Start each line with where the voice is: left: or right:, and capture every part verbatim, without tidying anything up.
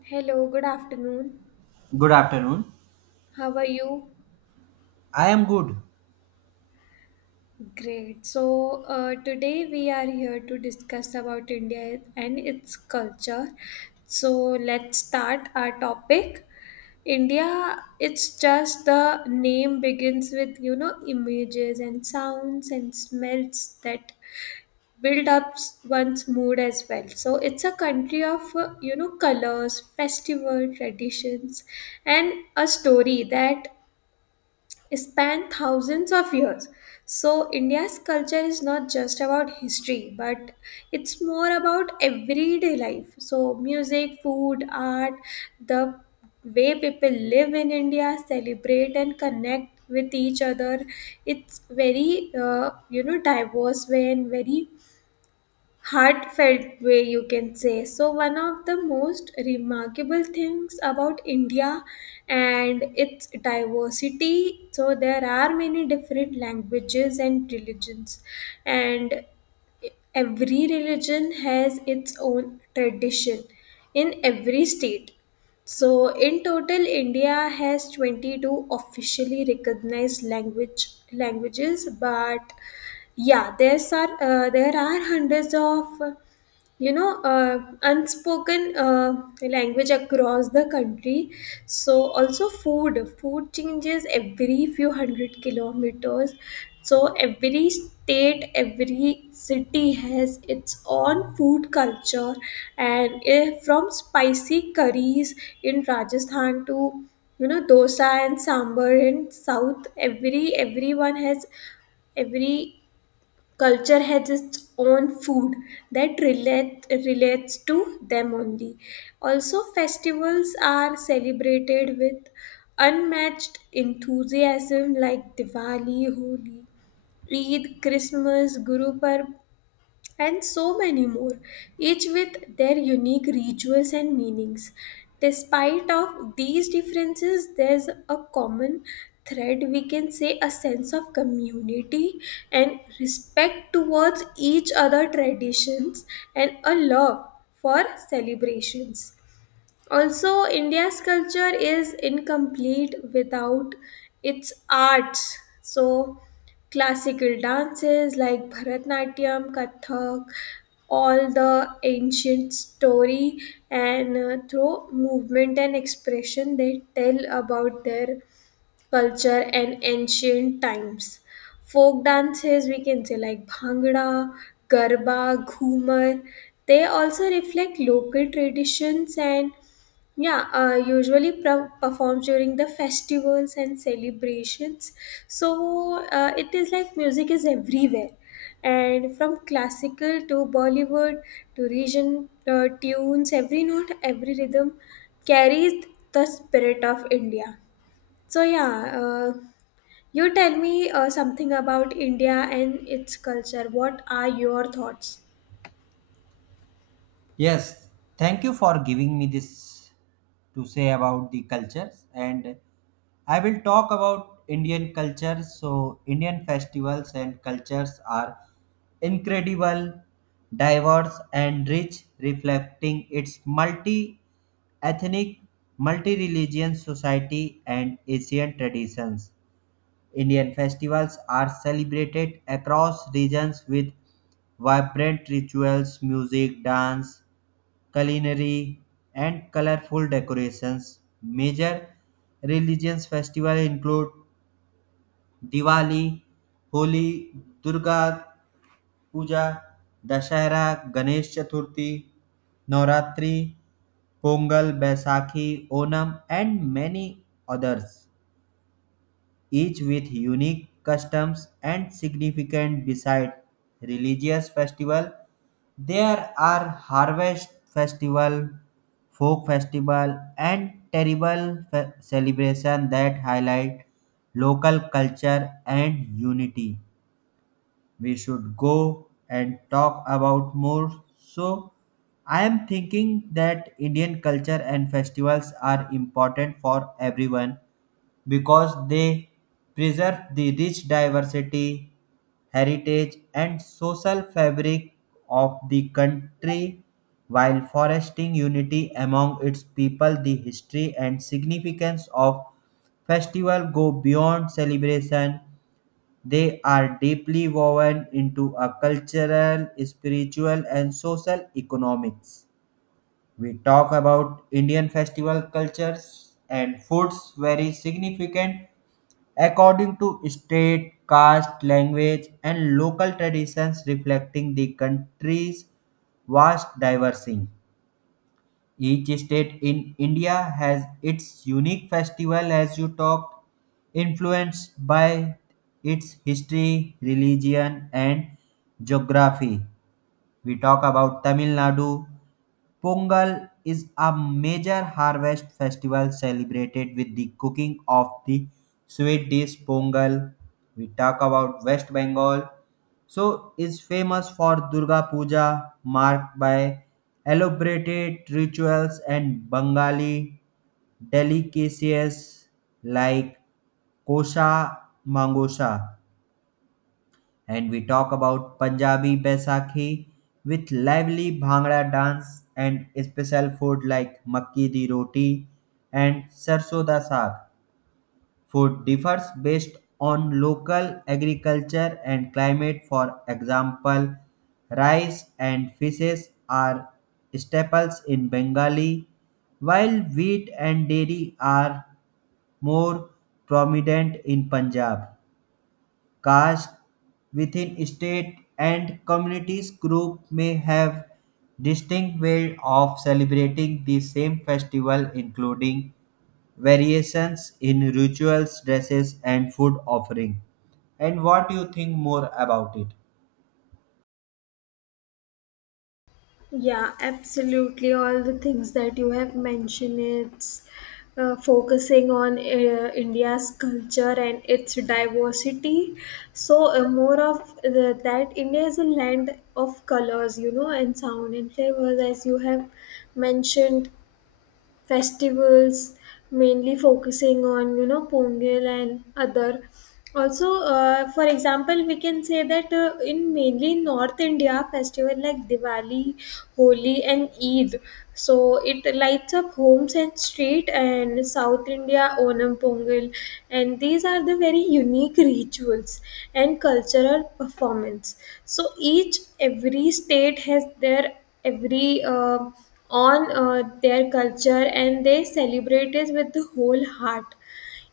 left: Hello, good afternoon.
right: Good afternoon.
left: How are you?
right: I am good.
left: Great. So, uh, today we are here to discuss about India and its culture. So, let's start our topic. India, it's just the name begins with, you know, images and sounds and smells that build up one's mood as well. So, it's a country of, uh, you know, colors, festival traditions, and a story that span thousands of years. So, India's culture is not just about history, but it's more about everyday life. So, music, food, art, the way people live in India, celebrate and connect with each other. It's very, uh, you know, diverse way and very heartfelt way, you can say. So one of the most remarkable things about India and its diversity, so there are many different languages and religions, and every religion has its own tradition in every state. So, in total, India has twenty-two officially recognized language languages, but yeah, there's are uh, there are hundreds of, you know uh, unspoken uh, language across the country. So also, food food changes every few hundred kilometers. So every state, every city has its own food culture, and eh, from spicy curries in Rajasthan to, you know, dosa and sambar in south. Every everyone has every culture has its own food that relate, relates to them only. Also, festivals are celebrated with unmatched enthusiasm like Diwali, Holi, Eid, Christmas, Guru Parv, and so many more, each with their unique rituals and meanings. Despite of these differences, there's a common thread, we can say, a sense of community and respect towards each other traditions and a love for celebrations. Also, India's culture is incomplete without its arts. So, classical dances like Bharatnatyam, Kathak, all the ancient story and, uh, through movement and expression, they tell about their culture and ancient times. Folk dances, we can say, like Bhangra, Garba, Ghumar, they also reflect local traditions and, yeah, uh, usually pre- performs during the festivals and celebrations. So uh, it is like music is everywhere, and from classical to Bollywood to region uh, tunes, every note, every rhythm carries the spirit of India. So yeah, uh, you tell me uh, something about India and its culture. What are your thoughts?
right: Yes, thank you for giving me this to say about the cultures and I will talk about Indian culture. So, Indian festivals and cultures are incredible, diverse and rich, reflecting its multi-ethnic, multi-religion society and Asian traditions. Indian festivals are celebrated across regions with vibrant rituals, music, dance, culinary, and colorful decorations. Major religious festivals include Diwali, Holi, Durga Puja, Dashera, Ganesh Chaturthi, Navratri, Pongal, Baisakhi, Onam, and many others. Each with unique customs and significant beside religious festival there are harvest festival folk festival and terrible fe- celebration that highlight local culture and unity. We should go and talk about more. So I am thinking that Indian culture and festivals are important for everyone because they preserve the rich diversity, heritage, and social fabric of the country while fostering unity among its people. The history and significance of festival go beyond celebration. They are deeply woven into a cultural, spiritual, and social economics. We talk about Indian festival cultures and foods very significant according to state, caste, language, and local traditions reflecting the country's vast diversity. Each state in India has its unique festival, as you talked, influenced by its history, religion, and geography. We talk about Tamil Nadu, Pongal is a major harvest festival celebrated with the cooking of the sweet dish Pongal. We talk about West Bengal. So is famous for Durga Puja, marked by elaborated rituals and Bengali delicacies like kosha mangosha, and we talk about Punjabi Baisakhi with lively Bhangra dance and special food like makki di roti and sarso da saag. Food differs based on local agriculture and climate. For example, rice and fishes are staples in Bengali, while wheat and dairy are more prominent in Punjab. Caste within state and communities group may have distinct ways of celebrating the same festival including variations in rituals, dresses and food offering. And what do you think more about it?
left: Yeah, absolutely. All the things that you have mentioned, it's uh, focusing on uh, India's culture and its diversity. So, uh, more of the, that, India is a land of colors, you know, and sound and flavors, as you have mentioned festivals, mainly focusing on, you know, Pongal and other. Also, uh, for example, we can say that, uh, in mainly north India, festival like Diwali, Holi and Eid, so it lights up homes and street, and south India, Onam, Pongal, and these are the very unique rituals and cultural performance. So each, every state has their every, uh, on uh, their culture, and they celebrate it with the whole heart.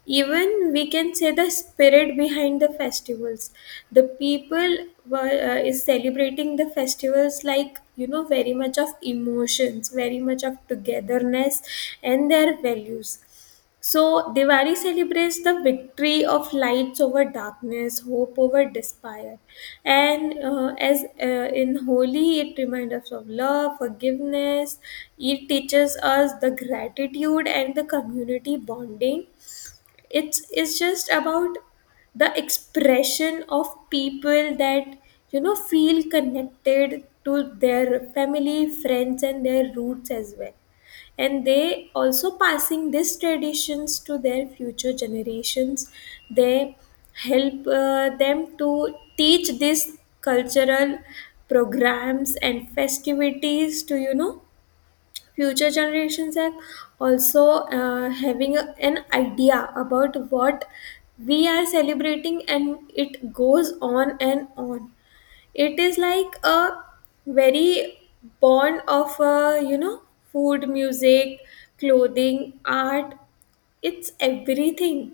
left: Even we can say the spirit behind the festivals, the people were, uh, is celebrating the festivals like, you know, very much of emotions, very much of togetherness, and their values. So, Diwali celebrates the victory of lights over darkness, hope over despair. And uh, as uh, in Holi, it reminds us of love, forgiveness. It teaches us the gratitude and the community bonding. It's it's just about the expression of people that, you know, feel connected to their family, friends and their roots as well, and they also passing these traditions to their future generations. They help uh, them to teach these cultural programs and festivities to, you know, future generations are also uh, having a- an idea about what we are celebrating, and it goes on and on. It is like a very bond of, uh, you know, food, music, clothing, art, it's everything.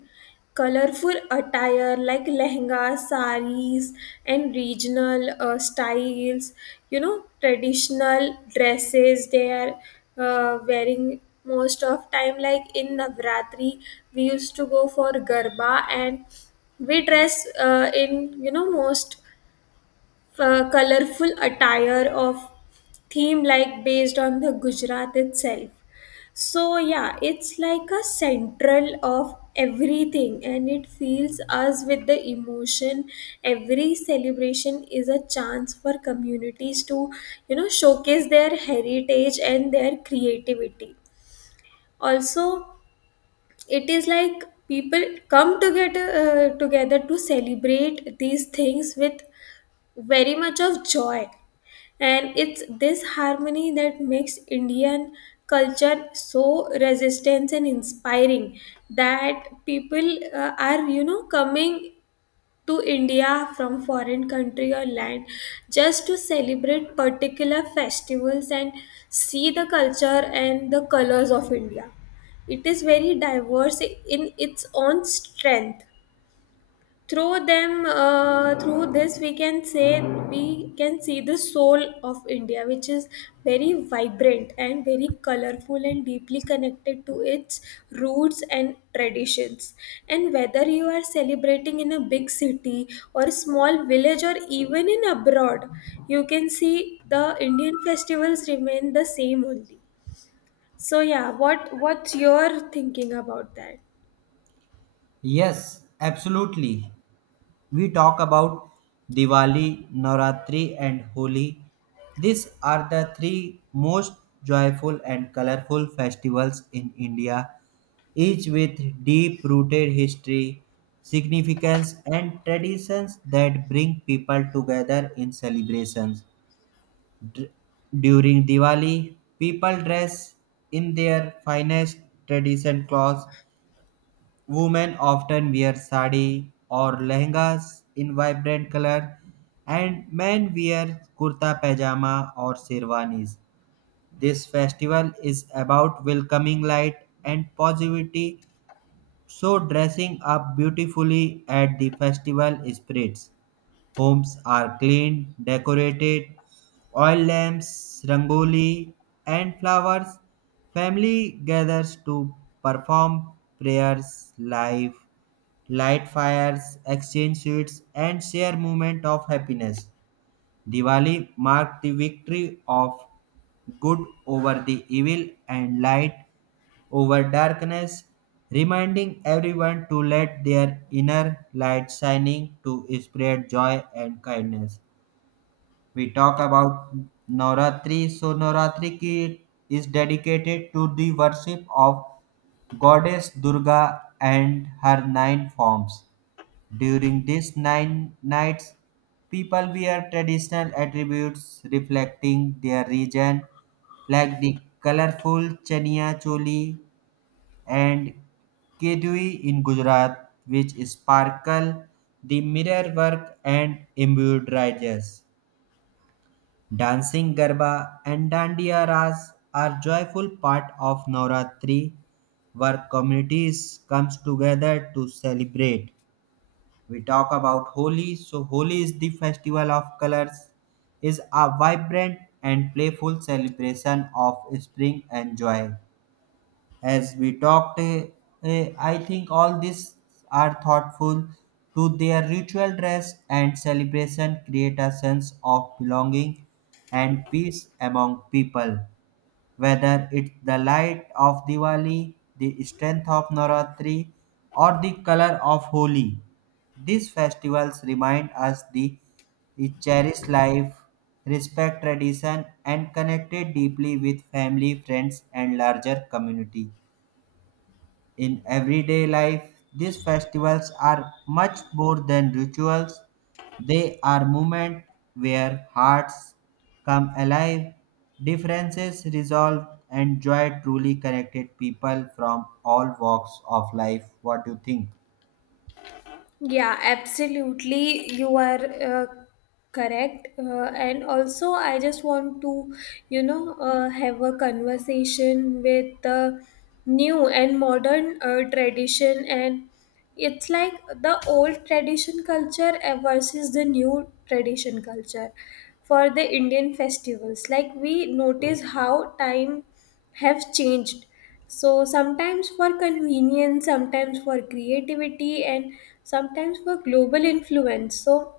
left: Colorful attire like lehenga, saris, and regional uh, styles. You know, traditional dresses they are uh, wearing most of time. Like in Navratri, we used to go for garba, and we dress uh, in, you know, most uh, colorful attire of theme like based on the Gujarat itself. So yeah, it's like a central of everything, and it fills us with the emotion. Every celebration is a chance for communities to, you know, showcase their heritage and their creativity. Also, it is like people come together uh, together to celebrate these things with very much of joy, and it's this harmony that makes Indian culture so resistant and inspiring, that people uh, are, you know, coming to India from foreign country or land, just to celebrate particular festivals and see the culture and the colors of India. It is very diverse in its own strength. Through them, uh, through this, we can say, we can see the soul of India, which is very vibrant and very colorful and deeply connected to its roots and traditions. And whether you are celebrating in a big city or a small village or even in abroad, you can see the Indian festivals remain the same only. So yeah, what what's your thinking about that?
right: Yes, absolutely. We talk about Diwali, Navratri, and Holi. These are the three most joyful and colorful festivals in India, each with deep rooted history, significance, and traditions that bring people together in celebrations. Dr- During Diwali, people dress in their finest tradition clothes. Women often wear sari or lehengas in vibrant color, and men wear kurta pajama or sherwanis. This festival is about welcoming light and positivity, so dressing up beautifully at the festival spreads. Homes are cleaned, decorated, oil lamps, rangoli, and flowers. Family gathers to perform prayers live light fires, exchange sweets, and share moment of happiness. Diwali marked the victory of good over the evil and light over darkness, reminding everyone to let their inner light shining to spread joy and kindness. We talk about Navratri. So Navratri ki- is dedicated to the worship of goddess Durga and her nine forms during these nine nights, people wear traditional attributes reflecting their region, like the colorful chania choli and kedui in Gujarat, which sparkle the mirror work and embroideries. Dancing Garba and Dandiya Ras are joyful part of Navratri, where communities comes together to celebrate. We talk about Holi. So, Holi is the festival of colors, is a vibrant and playful celebration of spring and joy. As we talked, eh, eh, I think all these are thoughtful to their ritual dress and celebration create a sense of belonging and peace among people. Whether it's the light of Diwali, the strength of Navratri, or the color of Holi, these festivals remind us the we cherish life, respect tradition, and connected deeply with family, friends, and larger community. In everyday life, these festivals are much more than rituals. They are moments where hearts come alive, differences resolved, and joy truly connected people from all walks of life. What do you think?
left: Yeah, absolutely. You are uh, correct. Uh, and also, I just want to, you know, uh, have a conversation with the new and modern uh, tradition. And it's like the old tradition culture uh, versus the new tradition culture for the Indian festivals. Like, we notice how time have changed, so sometimes for convenience, sometimes for creativity, and sometimes for global influence. So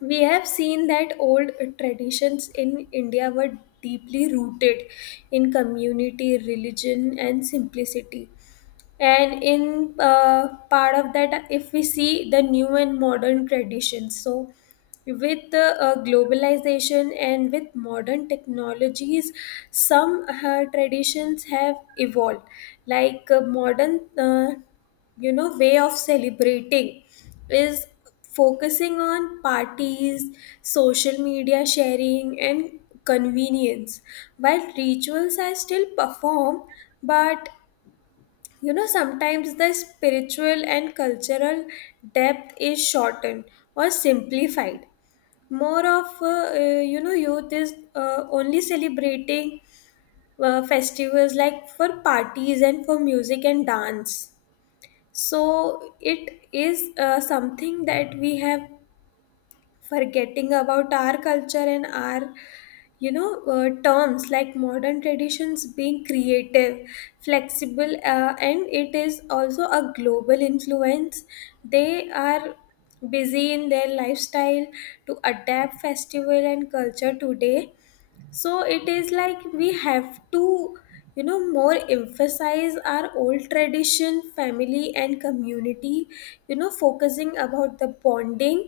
left: we have seen that old traditions in India were deeply rooted in community, religion, and simplicity. And in uh, part of that, if we see the new and modern traditions, so with the uh, globalization and with modern technologies, some uh, traditions have evolved, like uh, modern uh, you know, way of celebrating is focusing on parties, social media sharing and convenience, while rituals are still performed, but, you know, sometimes the spiritual and cultural depth is shortened or simplified. More of, uh, uh, you know, youth is uh, only celebrating uh, festivals like for parties and for music and dance. So it is uh, something that we have forgetting about our culture and our, you know, uh, terms like modern traditions being creative, flexible, uh, and it is also a global influence. They are busy in their lifestyle to adapt festival and culture today. So it is like we have to, you know, more emphasize our old tradition, family and community, you know, focusing about the bonding.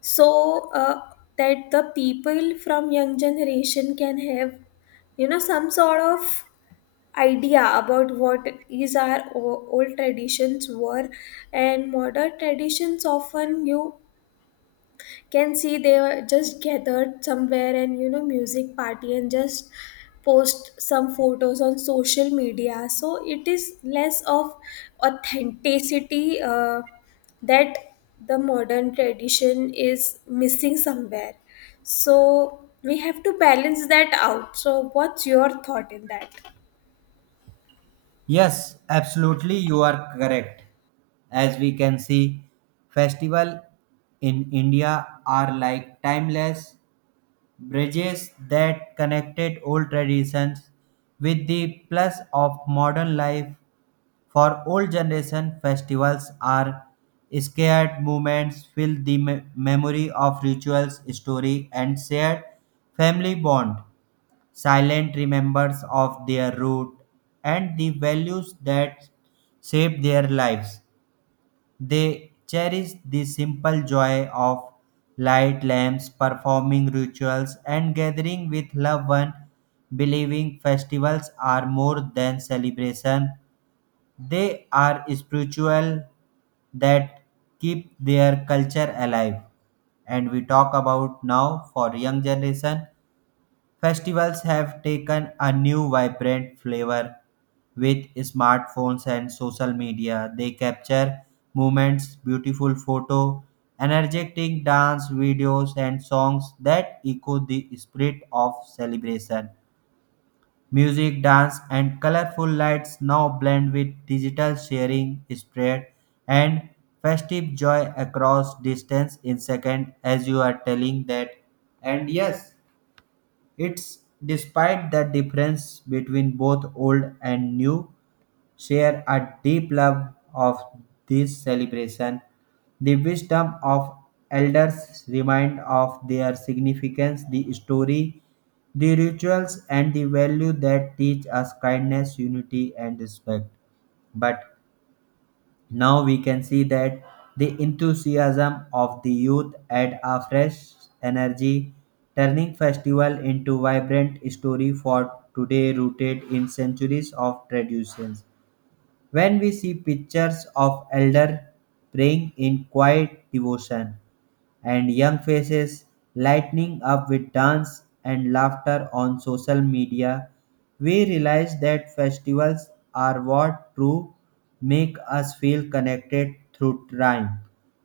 left: So uh, that the people from young generation can have, you know, some sort of idea about what is our o- old traditions were. And modern traditions, often you can see they were just gathered somewhere and, you know, music party and just post some photos on social media. So it is less of authenticity, uh, that the modern tradition is missing somewhere. So we have to balance that out. So what's your thought in that?
right: Yes, absolutely, you are correct. As we can see, festival in India are like timeless bridges that connected old traditions with the plus of modern life for old generation festivals are scared moments fill the me- memory of rituals story and shared family bond, silent remembers of their root and the values that shape their lives. They cherish the simple joy of light lamps, performing rituals, and gathering with loved ones, believing festivals are more than celebration. They are spiritual that keep their culture alive. And we talk about now for young generation. Festivals have taken a new vibrant flavor with smartphones and social media. They capture moments, beautiful photo, energetic dance videos and songs that echo the spirit of celebration. Music, dance and colorful lights now blend with digital sharing spread and festive joy across distance in second, as you are telling that. And yes, it's despite the difference between both old and new, share a deep love of this celebration. The wisdom of elders remind of their significance, the story, the rituals, and the value that teach us kindness, unity, and respect. But now we can see that the enthusiasm of the youth add a fresh energy, turning festival into vibrant story for today rooted in centuries of traditions. When we see pictures of elder praying in quiet devotion, and young faces lighting up with dance and laughter on social media, we realize that festivals are what true make us feel connected through time,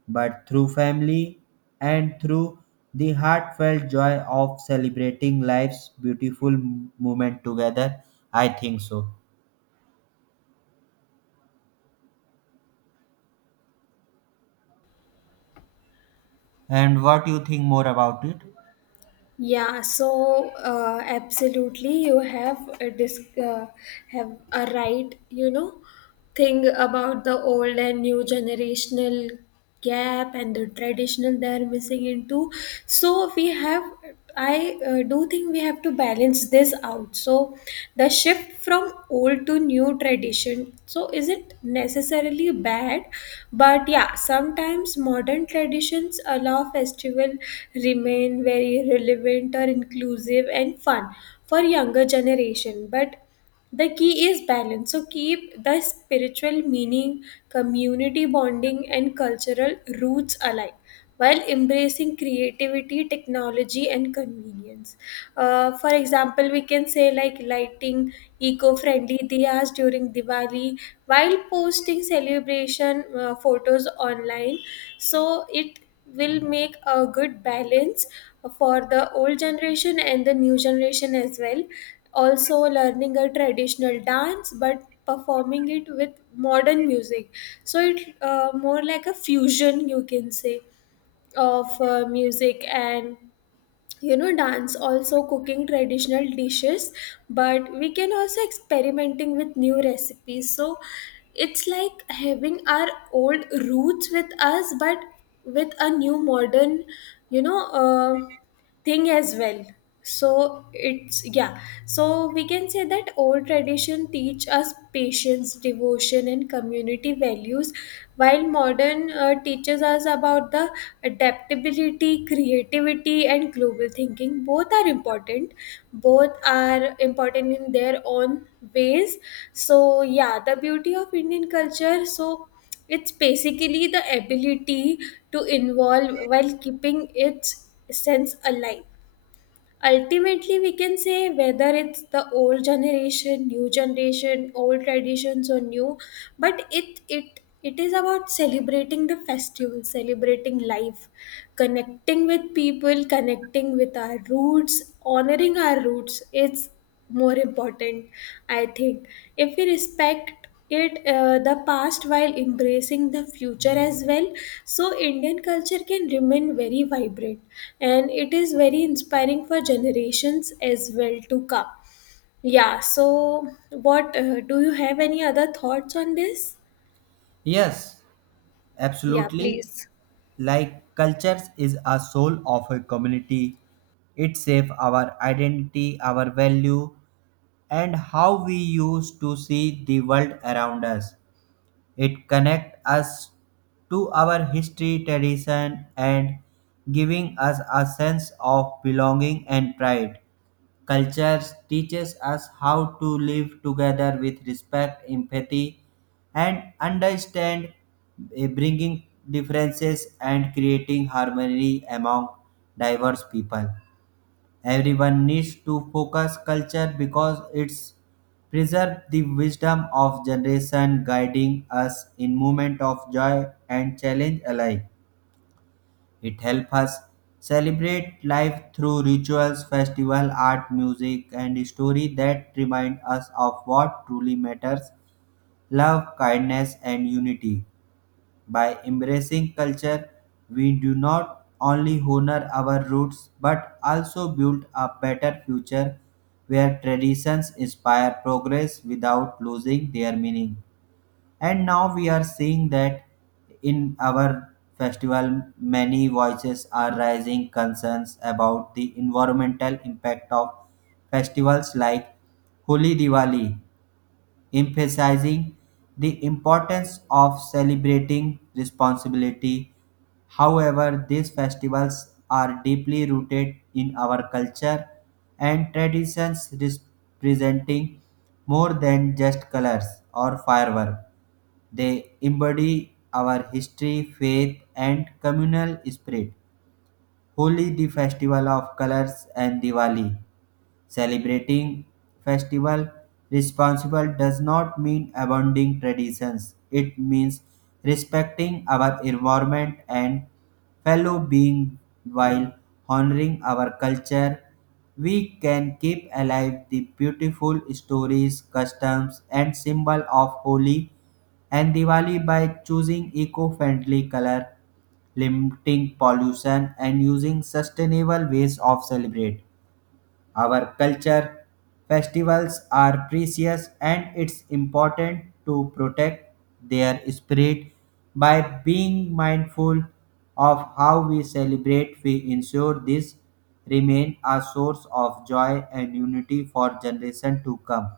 right: but through family and through the heartfelt joy of celebrating life's beautiful moment together. I think so. And what do you think more about it?
left: Yeah, so uh, absolutely. You have a disc, uh, have a right, you know, thing about the old and new generational gap and the traditional they are missing into. So we have, I uh, do think we have to balance this out. So the shift from old to new tradition, so isn't necessarily bad, but yeah, sometimes modern traditions allow festivals festival remain very relevant or inclusive and fun for younger generation. But the key is balance, so keep the spiritual meaning, community bonding and cultural roots alive, while embracing creativity, technology and convenience. Uh, for example, we can say like lighting eco-friendly diyas during Diwali while posting celebration uh, photos online. So it will make a good balance for the old generation and the new generation as well. Also, learning a traditional dance but performing it with modern music, so it uh, more like a fusion, you can say, of uh, music and, you know, dance. Also cooking traditional dishes, but we can also experimenting with new recipes. So it's like having our old roots with us, but with a new modern, you know, uh, thing as well. So it's, yeah, so we can say that old tradition teach us patience, devotion and community values, while modern uh, teaches us about the adaptability, creativity and global thinking. Both are important both are important in their own ways. So yeah, the beauty of Indian culture, so it's basically the ability to involve while keeping its sense alive. Ultimately, we can say whether it's the old generation, new generation, old traditions or new, but it it it is about celebrating the festival, celebrating life, connecting with people, connecting with our roots, honoring our roots. It's more important, I think. If we respect it uh, the past while embracing the future as well, so Indian culture can remain very vibrant, and it is very inspiring for generations as well to come. Yeah, so what uh, do you have any other thoughts on this?
right: Yes,
left: Yeah,
right: absolutely.
left: please.
right: Like cultures is a soul of a community, it shapes our identity, our value and how we use to see the world around us. It connects us to our history tradition and giving us a sense of belonging and pride. Culture teaches us how to live together with respect, empathy, and understand, eh, bringing differences and creating harmony among diverse people. Everyone needs to focus culture because it's preserve the wisdom of generation guiding us in moment of joy and challenge alike. It helps us celebrate life through rituals, festival, art, music, and story that remind us of what truly matters, love, kindness, and unity. By embracing culture, we do not only honor our roots but also build a better future where traditions inspire progress without losing their meaning. And now we are seeing that in our festival, many voices are raising concerns about the environmental impact of festivals like Holi Diwali, emphasizing the importance of celebrating responsibility. However, these festivals are deeply rooted in our culture and traditions, representing more than just colors or fireworks. They embody our history, faith, and communal spirit. Holi, the festival of colors, and Diwali. Celebrating festival responsible does not mean abandoning traditions. It means respecting our environment and fellow being while honoring our culture. We can keep alive the beautiful stories, customs, and symbol of Holi and Diwali by choosing eco-friendly color, limiting pollution, and using sustainable ways of celebrate. Our culture festivals are precious and it's important to protect their spirit by being mindful of how we celebrate, we ensure this remain a source of joy and unity for generations to come.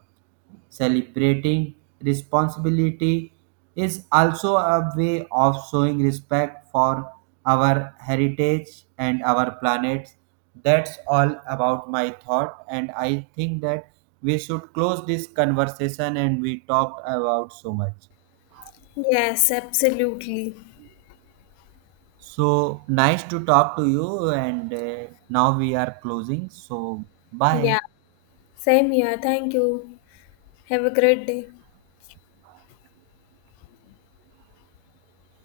right: Celebrating responsibility is also a way of showing respect for our heritage and our planet. That's all about my thought, and I think that we should close this conversation and we talked about so much.
left: Yes, absolutely.
right: So nice to talk to you, and uh, now we are closing. So, bye.
left: Yeah, same here, thank you. Have a great day.